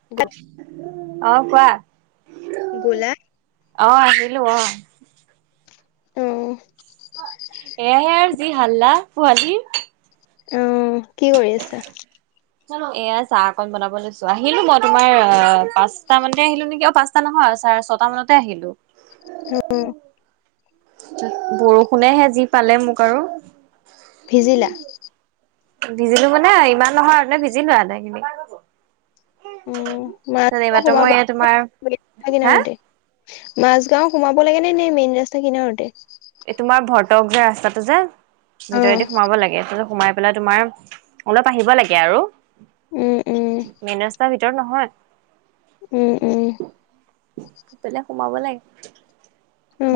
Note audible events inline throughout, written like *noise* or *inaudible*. ট। অ' কোৱা। গ'লা? অ' আহিলো অ'। উম। এয়াহে যি হাল্লা, পোৱালি। উম, উম কি কৰি আছা? এয়া চাহ অকন বনাব লৈছো, আহিলো মই তোমাৰ এ পাঁচটা মানতে আহিলো নেকি, অ পাছ টা নহয়, চাৰে ছটা মানতে আহিলো। উম উম্। বৰষুণেহে যি পালে মোক আৰু, ভিজিলা? ভিজিলো মানে ইমান নহয় আৰু, এনে ভিজিলো আধাখিনি। উম, তে মাজগাঁও এইমাত্ৰ সোমাব মই এ তোমাৰ, হা? মাজগাও সোমাব লাগে নে, নে মেইন ৰাস্তা কিনাৰতে? এই তোমাৰ ভৰটক যে ৰাস্তাটো যে, অ', ভিতৰেদি সোমাব লাগে। সেইফালে সোমাই মানে তোমাৰ, অলপ আহিব লাগে আৰু, উম, উম, মেইন ৰাস্তাৰ ভিতৰত নহয়। উম উম। ইফালে সোমাব লাগে,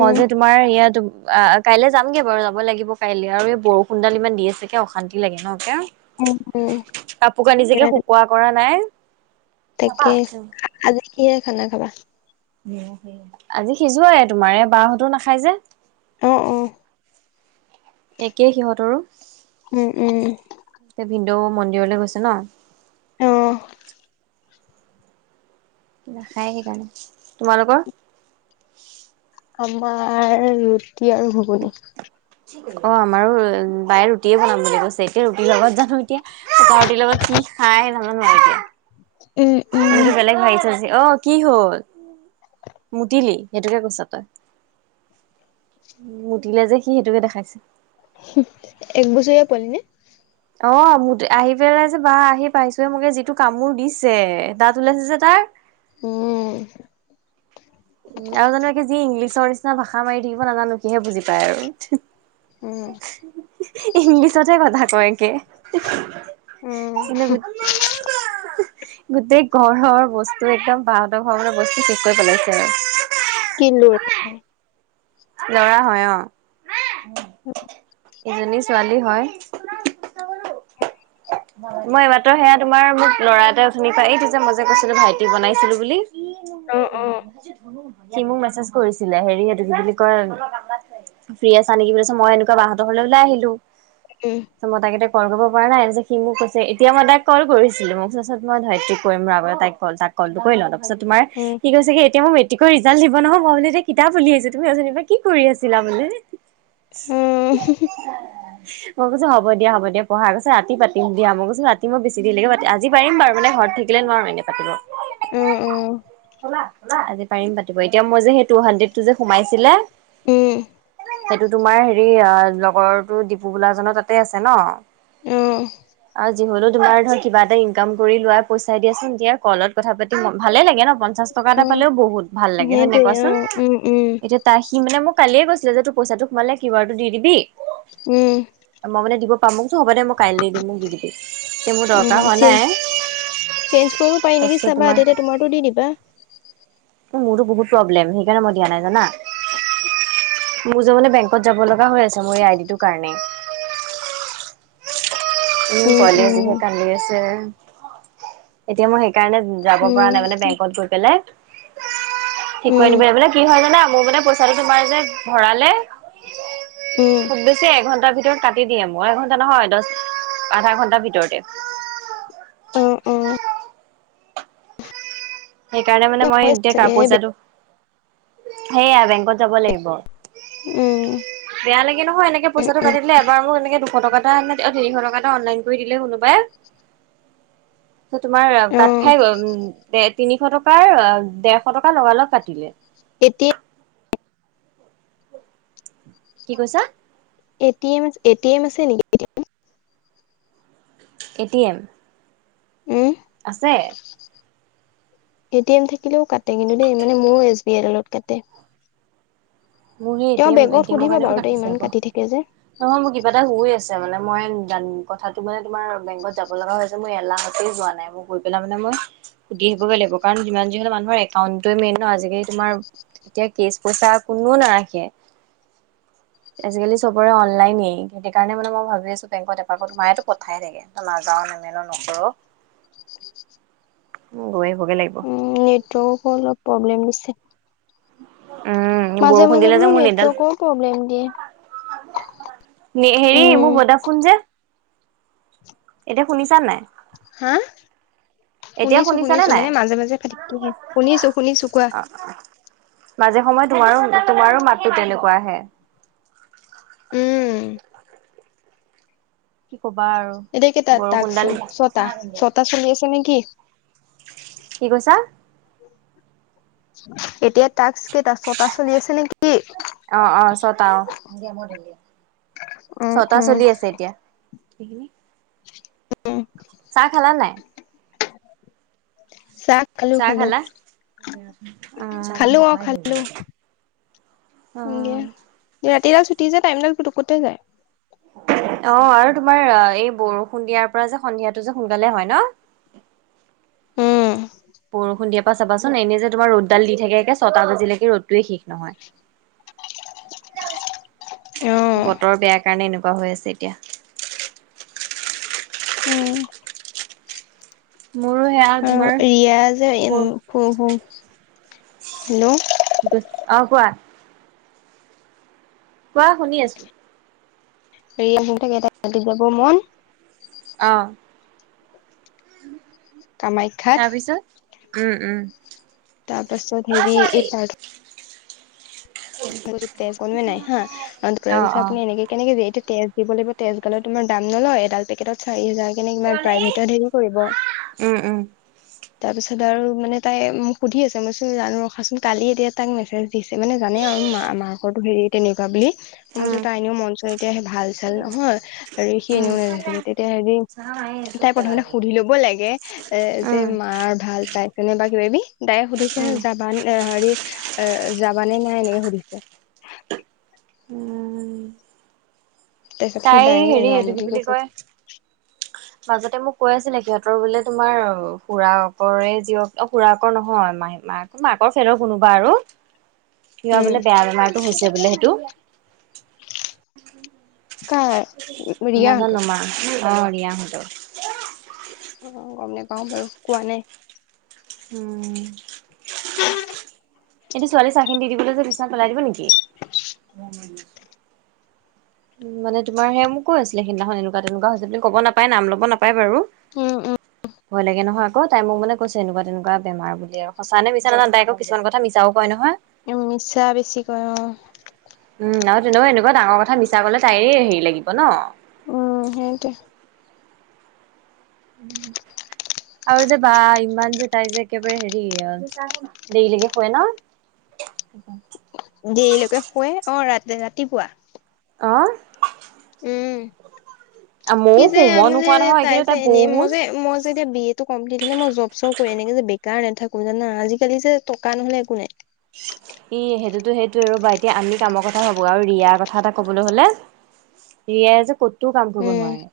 মই যে তোমাৰ ইয়াতো আ আ, কাইলে যামগে বাৰু যাব লাগিব কাইলে আৰু এই বৰষুণডাল ইমান দি আছে কে অশান্তি লাগে ন কে? উম, উম, কাপোৰ কানি যেকে শুকোৱা কৰা নাই। চাবা? তাকে। আজি কিহেৰে খানা খাবা? আজি সিজোৱায়ে তোমাৰ, এ বাহতো নাখাই যে। অ অ। একেই সিহঁতৰো। উম উম উম। এ ভিনদেউ মন্দিৰলৈ গৈছে ন, অহ। নাখায় সেইকাৰণে। তোমালোকৰ? আমাৰ ৰুটি আৰু ঘুগুনি। অ আমাৰো বায়ে ৰুটিয়ে বনাম বুলি কৈছে। এতিয়া ৰুটিৰ লগত জানো এতিয়া শুকান ৰুটিৰ লগত কি খায় নাজানো এতিয়া। উম উম। আমিতো বেলেগ ভাবি থৈছোঁ। অ কি হল? মুতিলি? সেইটোকে কৈছ তই। মুতিলে যে সি সেইটোকে দেখাইছে। হুহ এক বছৰীয়া পোৱালিনে। অ মুতে আহি পেলাই যে বা আহি পাইছো মোকে যিটো কামোৰ দিছে দাত ওলাইছে যে তাৰ। উম। উম আৰু জানো কি যি ইংলিছৰ নিচিনা ভাষা মাৰি থাকিব নাজানো সিহে বুজি পায় আৰু। উম, ইংলিছতে কথা কয় একে। উম, এনে *unintelligible* গোটেই ঘৰৰ বস্তু একদম বাঁহতৰ ঘৰৰ বস্তু শেষ কৰি পেলাইছে আৰু। কিনলো। লৰা হয় অ। *inaudible* এজনী ছোৱালী হয়। মই এই মাত্ৰ সেয়া তোমাৰ মোক ল'ৰা এটাই অঠনি পা এইটো যে মই যে কৈছিলো ভাইটি বনাইছিলো বুলি। অ', অ', সি মোক মেছেজ কৰিছিলে হেৰি এইটো কি বুলি কয়। ফ্ৰী আছা নেকি বুলি কৈছো মই এনেকুৱা বা' হতৰ ঘৰলৈ ওলাই আহিলো। উম। তো মতা কেইটায়ে কল কৰিব পৰা নাই আজি। সি মোক কৈছে এতিয়া মই তাইক কল কৰিছিলো মোক তাৰ পাছত মই ধৰিত্ৰী কৰিম মোৰ আগতে তাইক কল তাক। কলটো কৰি লওঁ তাৰপিছত তোমাৰ উম। সি কৈছে কি এতিয়া মই। মেটিকৰ ৰিজাল্ট দিব নহয় মই বো কিতাপ উলিয়াইছো তুমি অথনিৰ পৰা কি কৰি আছিলা বোলে। উম হুহু। মই কৈছ হ'ব দিয়া হ'ব দিয়া পঢ়া কৈছে ৰাতি পাতি। দিয়া মই কচোন ৰাতি মই বছি দেৰিলেকে পাতি আজি পাৰিম বাৰু এনেই ঘৰত থাকিলে নোৱাৰো এনে। *inaudible* অ', অ', পাৰি পাতিব এতিয়া মই যে সেই টু হাড্ৰেড টো যে সোমাইছিলে। উম। সেইটো তোমাৰ হেৰি অ লগৰটো ডিপু বোলাজনৰ তাতে আছে ন। উম। আৰু যিহলেও তোমাৰ ধৰ কিবা এটা ইনকাম কৰি লোৱা পইচায় দিয়াচোন এতিয়া কলত কথা পাতি ল ভালে লাগে ন অকন। পঞ্চাছ টকা অ'। এটা পালেও বহুত ভাল লাগে হয় নে নাই সেইটোয়ে কোৱাচোন অ', উম, উম, এতিয়া। তাৰ সি মানে মোক কালিয়ে কৈছিলে যে তোৰ পইচাটো সোমালে কিউ আৰটো দি দিবি। উম। মই মানে দিব পাম মই কৈছো হ'ব দে মই কাইলৈ দিম মোক দি দিবি এতিয়া মোৰ উম, দৰকাৰ হোৱা চেঞ্জ নাই। চেঞ্জ কৰিব পাৰি নেকি তাৰপিছত চাবা তোমাৰ তেতিয়া তোমাৰতো দি দিবা। মোৰো বহুত প্ৰব্লেম সেইকাৰণে ম দিয়া নাই জানা। মোৰ যে মানে বেংকত যাব লগা হৈ আছে মোৰ এই আই ডি তোৰ কাৰণে। উ উম, পোৱালি উম, যিহে কান্দি আছে এতিয়া মই সেইকাৰণে। যাব পৰা উম, নাই মানে বেংকত গৈ পেলাই ঠিক কৈ উম, আনিবলে মানে কি হয় জানা মোৰ মানে। তোমাৰ যে ভৰালে। উম। খুব বেছি এঘণ্টাৰ ভিতৰত কাটি দিয়ে মই এঘণ্টা নহয় দহ। আধা ঘণ্টাৰ ভিতৰতে। উম উম। সেইকাৰণে মানে মই হয় এতিয়া কাৰ চাগে পইচাটো সেইয়া বেংকত যাব লাগিব। উম। বেয়া লাগে নহয় এনেকে উম, পইছাটো উম, কাটিদিলে এবাৰ মোৰ এনেকে দুশ টকা এটা অ তিৰিশ টকা এটা অনলাইন। দিলে কোনোবাই তোমাৰ কাত অ', খাই গ'ল। তিনিশ টকাৰ ডেৰশ টকা লগালগ কাটিলে। এতিত কি কৈছা। A T M A T M আছে নেকি। A T M. উম। আছে *inaudible* এ টি এম থাকিলেও কাটে কিন্তু দেই মানে মোৰ এছ বি আই দালত কাটে। মোৰ এ তেওঁৰ টি এম এ বেংকত টি এমৰ সুধিবা কাৰণেটো বাৰু দেই কাটিছে ইমান আক। কাটি থাকে যে। নহয় মোৰ কিবা এটা হৈ আছে মানে মই কথাটো মানে তোমাৰ বেংকত যাব লগা হৈ হৈছে। মই এলাহতে যোৱা নাই মই গৈ পেলাই মানে মই। সুধি আহিবগৈ লাগিব কাৰণ যিমান যি হলেও মানুহৰ একাউণ্ট মেইন ন আজিকালি তোমাৰ এতিয়া কেচ পইচা কোনো নাৰাখে। আজিকালি চবৰে অনলাইনে সেই কাৰণে মানে মই ভাবি আছো বেংক এপাক মায়েতো পথাই থাকে। নাজাও নেমেলো নকৰোঁ গৈ আহিবগে লাগিব। উম! নেটৱৰ্ক অলপ প্ৰব্লেম দিছে। উম মাজে বৰষুণ মাজে দিলে যে বোলো মোৰ নেটডাল নেটৱৰ্কও প্ৰব্লেম দিয়ে। হেৰি মোৰ উম, ভদা ফোন যে। এতিয়া শুনিছা নাই। হা এতিয়া শুনিছোঁ শুনিছানে শুনিছোঁ নাই মানে মাজে মাজে কাটি দিয়ে শুনিছোঁ শুনিছোঁ কোৱা। অ মাজে সময়ে তোমাৰো তোমাৰো মাতটো তেনেকুৱা আহে। উম। ক'বা আৰু। এতিয়া কেইটা তাত তাকচ বৰষুণডাল ছতা ছতা চলি আছে নেকি। কি কৈছা। এতিয়া তাকচ। কেইটা ছয়টা চলি আছে নেকি। অ অ ছটা অ উম ছটা উম চলি আছে এতিয়া। উম চাহ খালা নাই। চাহ খালো চাহ খালো খালা। খালো অ খালো অ সন্ধিয়া। ৰাতিডাল চুটি যে টাইম দাল পোটোকতে যায়। অ আৰু তোমাৰ এই বৰষুণ দিয়া পৰা যে সন্ধিয়াটো যে সোনকালে হয় ন। উম বৰষুণ দিয়াৰ পৰা চাবাচোন এনেই যে তোমাৰ ৰ'দডাল দি থাকে একে ছটা বাজিলৈকে ৰ'দটোৱে শেষ নহয়। *unintelligible* অ বতৰ বেয়া কাৰণে এনেকুৱা হৈ আছে এতিয়া। উম! মোৰো সেয়া আৰু তোমাৰ ইয়াৰ য়ে অ হেল্ল' *unintelligible* অ কোৱা? কোৱা, শুনি আছো। হেৰি *unintelligible* মই অ। কামাখ্যাত। তাপিছত। উম, উম। তা পাছত হেৰি এ পাৰ *unintelligible* কোনোৱে নাই হা। *unintelligible* অ কৈছে অ আপুনি এনেকে কেনেকে দিয়ে? এইটো তেজ দিব লাগিব তেজ গ'লে তোমাৰ দাম নলয়। এডাল পেকেটত চাৰি হাজাৰ কেনে কিমান? প্ৰাইভেটত ধে পৰিব। উম উম তাৰপিছত আৰু মানে তাই মোক সুধি আছে। মই চোন জানো ৰখাচোন কালি এতিয়া তাক মেছেজ দিছে। মানে জানেই আও মা মাকৰতো হেৰি তেনেকুৱা বুলি। মই উম কৈছো তাৰ এনেও মন চন এতিয়া সে ভাল চাল নহয় আৰু সি উম এনেও নাথাকে। তেতিয়া হেৰি তাই প্ৰথমতে সুধি ল'ব লাগে। এ যে উম মাৰ ভাল পাইছেনে বা কিবা কিবি। দাই সুধিছে হে জাবা *unintelligible* হেৰি এ, যাবা নে নাই? এনেকে সুধিছে। উম। তাৰপিছত সি তাইৰ ডাইৰেক্ট হেৰি নাযাওঁ এইটো কি বুলি কৈছে কয়? মাজতে মোক কৈ আছিলে। সিহঁতৰ বোলে তোমাৰ খুৰাকৰে জীয়ক অ খুৰাকৰ নহয় *unintelligible* মাক। মাকৰ ফেলৰ কোনোবা আৰু। কিবা উম বোলে বেয়া বেমাৰটো হৈছে বোলে সেইটো। কাৰ? নাজানো ৰিয়াহঁতৰ মা অ ৰিয়াহঁতৰ। অ, গম নেপাওঁ বাৰু কোৱা নাই। হুম। *inaudible* এইটো ছোৱালী চাহখিনি দি দিবলৈ যে বিছনাত পেলাই দিব নেকি? উম, মানে তোমাৰ সে মোকো আছিল সেইদিনাখন এনেকুৱা তেনেকুৱা হৈছে বুলি। কব নাপায় নাম ল'ব নাপায় বাৰু। উম ভয় লাগে নহয় *unintelligible* তাই মোক মানে কৈছে এনেকুৱা তেনেকুৱা বেমাৰ বুলি আও। সঁচানে মিছা নাজানো। তাই আকৌ কিছুমান কথা মিছাও কয় নহয়। উম, মিছা বেছি কয় অ। উম আৰু তেনেকুৱা এনেকুৱা ডাঙৰ কথা মিছা কলে তাইয়ে হেৰি লাগিব ন। উম, সেটোৱে। *unintelligible* আৰু যে বা ইমান যে তাই যে একেবাৰে হেৰি আ দেৰিলৈকে শুৱে ন? *unintelligible* দেৰিলৈকে শুৱে অ ৰা ৰাতিপুৱা। অঁ। উম, কি ময়ো যে শু মই মানে নোশুৱা নহয় তাই কিন্তু যে এনে মই বহুত যে মই যেতিয়া বি টো কমপ্লিট হলে মই জব চব কৰি এনেকে যে বেকাৰ নাথাকো জানা। আজিকালি যে টকা নহলে একো নাই। ই সেইটোতো সেইটোৱে ৰ'বা, এতিয়া আমি কামৰ কথা ভাবো আৰু ৰিয়াৰ কথা এটা কবলৈ হলে। ৰিয়াই যে ক'তো কাম কৰিব উম নোৱাৰে।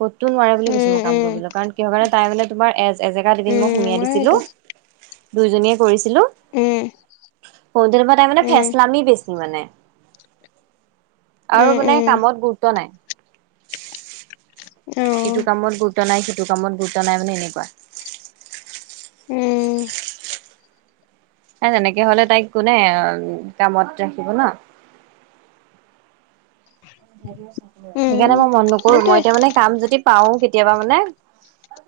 ক'তো নোৱাৰে বুলি কৈছো উম মই কাম উম কৰিবলে কাৰণ কিহৰ কাৰণে, তাই মানে তোমাৰ এ এজেগাত এদিন মই উম সুমিয়াই দিছিলো। এইটো দুইজনীয়ে কৰিছিলো। উম। *unintelligible* তাই মানে উম ফেচলামি বেছি মানে। আৰু উম মানে উম কামত গুৰুত্ব নাই। অ ইটো কামত গুৰুত্ব নাই সিটো কামত গুৰুত্ব নাই মানে এনেকুৱা উম ন তেনেকে হলে তাইক কোনে কামত ৰাখিব ন সেইকাৰণে উম মই মন নকৰো সেইটোৱে মই এতিয়া মানে কাম যদি পাও কেতিয়াবা মানে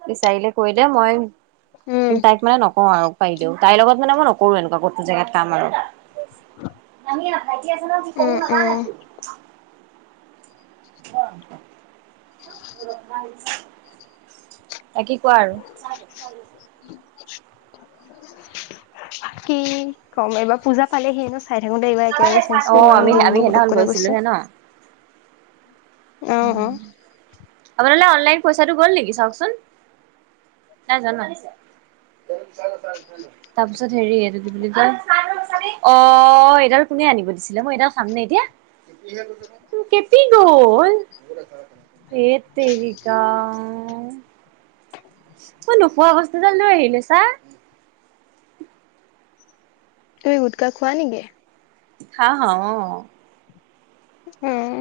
বিচাৰিলে কৰি দে মই উম তাইক মানে নকওঁ আৰু পাইলেও তাইৰ লগত মানে মই নকৰো এনেকুৱা কতো জেগাত কাম আৰু আমি ভাইটি আছ ন কি উম কৰো নকা নে উম তোৰ অ *unintelligible* হয় ত কি কোৱা আৰু কি কম এইবাৰ পূজা পালেহিয়ে ন চাই থাকোতে এইবাৰ একেলগে অ চাইছিলো ইমান আমি আমি দিনবোৰ সেইদিনাখন পুটুকটৃকে গৈছে গৈছিলোহে ন আহ অ বনে অনলাইন পইচাটো গ'ল নেকি চাওকচোন নাইজোৱা ন ত চা চা তাৰপিছত হেৰি এইটো কি বুলি কয় অ এইডাল কোনে আনিব দিছিলে মই এইডাল খামনে এতিয়া ত কেতি গ'ল এ তেৰিকা মই নোখোৱা বস্তুডাল লৈ আহিলে ছা তুমি গোটকা খোৱা নেকি খাও অ উম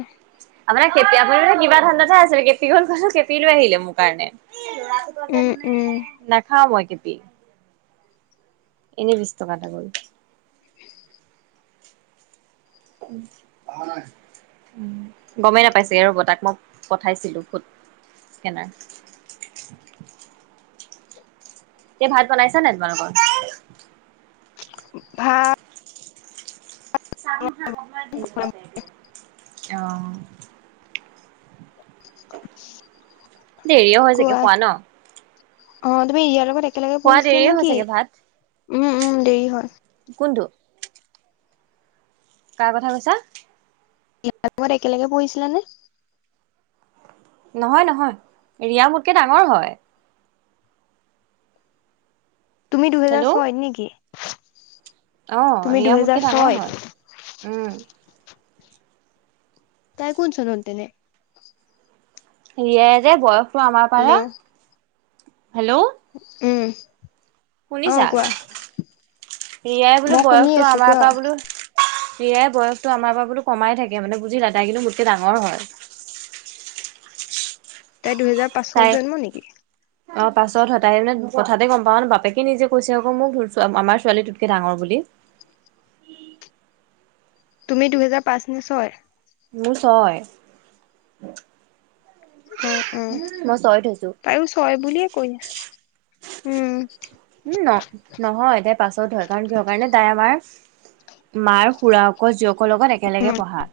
আন কেপি আপুনিন কিবা ঠানণ্ডাতেে আছিলে কেপীখন ক কেপী লৈ আহিলে মোৰ কাৰণে লৰা যে উম মানে উম নাখাও মই কেপি এনেই বিছ টকা এটা গল উ ভ নাই গমেই নাপাইছেগে ৰ'ব তাক মই পঠাইছিলো ফুত কেনে তে ভাত বনাইছা নাই তোমালোকৰ ভা চাহ অ *unintelligible* দেৰিয়ো হয় চাগে কোৱা খোৱা ন অ তুমি ইয়াৰ লগত একেলগে খোৱা পঢ়িছিলা দেৰিয়ে হয় নেকি চাগে ভাত, উম উম দেৰি হয় কোনটো কাৰ কথা কৈছা ইয়াৰ লগত একেলগে পঢ়িছিলা নে নহয় নহয় ৰিয়া মোতকে ডাঙৰ হয় তুমি দুহেজাৰ হেল্ল', ছয়ত নেকি অ তুমি ৰিয়া দুহেজাৰ মোটকে ডাঙৰ ছয়ত হয় উম তাই কোন চনত তেনে ৰীয়ায় যে বয়সটো আমাৰ হেল্ল' পাৰে হেল্ল' উম অ শুনিছা কোৱা ৰিয়াই বোলো মই শুনি বয়সতো আছো আমাৰ কোৱা পৰা বোলো হিয়াই বয়সটো আমাৰ পৰা বোলোঁ কমাই থাকে। মানে, বুজিলা! তাই কিন্তু, মোতকে ডাঙৰ হয়। তাই দুহেজাৰ পাঁচত তাই জন্ম নেকি? অ'! পাঁচত হয়। তাই মানে, কথাতে গম পাওঁ ন'! বাপেকে নিজে কৈছে, আকৌ মোক, আমাৰ ছোৱালী তোতকে ডাঙৰ বুলি। তুমি দুহেজাৰ পাঁচ নে ছয়? মোৰ ছয়। উম, উম! মই ছয়ত হৈছো। তাইয়ো ছয় বুলিয়ে কৈ, উম। উম, ন' নহয়, তাই পাঁচত হয়। কাৰণ, কিহৰ কাৰণে, তাই আমাৰ মাৰ খুড়াকৰ জীয়েকৰ লগত উম একেলগে পঢ়া।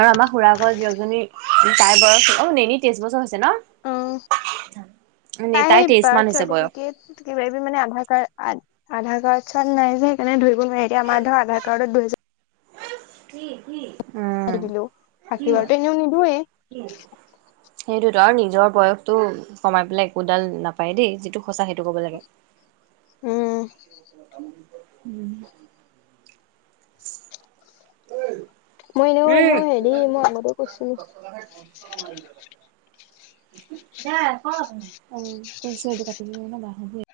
আৰু আমাৰ খুড়াকৰ যিজনী তাই বয়স। অ'! নেনি তেইছ বছৰ হৈছে ন'? অ'! তাই তাইৰ তেইশ মান বাৰ্থ হৈছে বয়স। চাৰ্টিফিকেট কিবা-কিবি মানে, আধাৰ কাৰ্ড আধাৰ কাৰ্ড- চাৰ্ড নাই যে, সেইকাৰণে ধৰিব নোৱাৰে। এতিয়া, আমাৰ ধৰ, আধাৰ কাৰ্ডত ধৰিছে। কি, কি? *unintelligible* দিলোঁ। *unintelligible* এনেও নিদোৱে। সেইটোৱেতো! আৰু নিজৰ বয়সটো কমাই পেলাই, একোডাল নাপায় দেই! যিটো সঁচা, সেইটো ক'ব লাগে। *unintelligible* উম! *unintelligible* মই এনেও, মই সেৰি, মই আগতে কৈছোঁ। *unintelligible* *unintelligible* *unintelligible*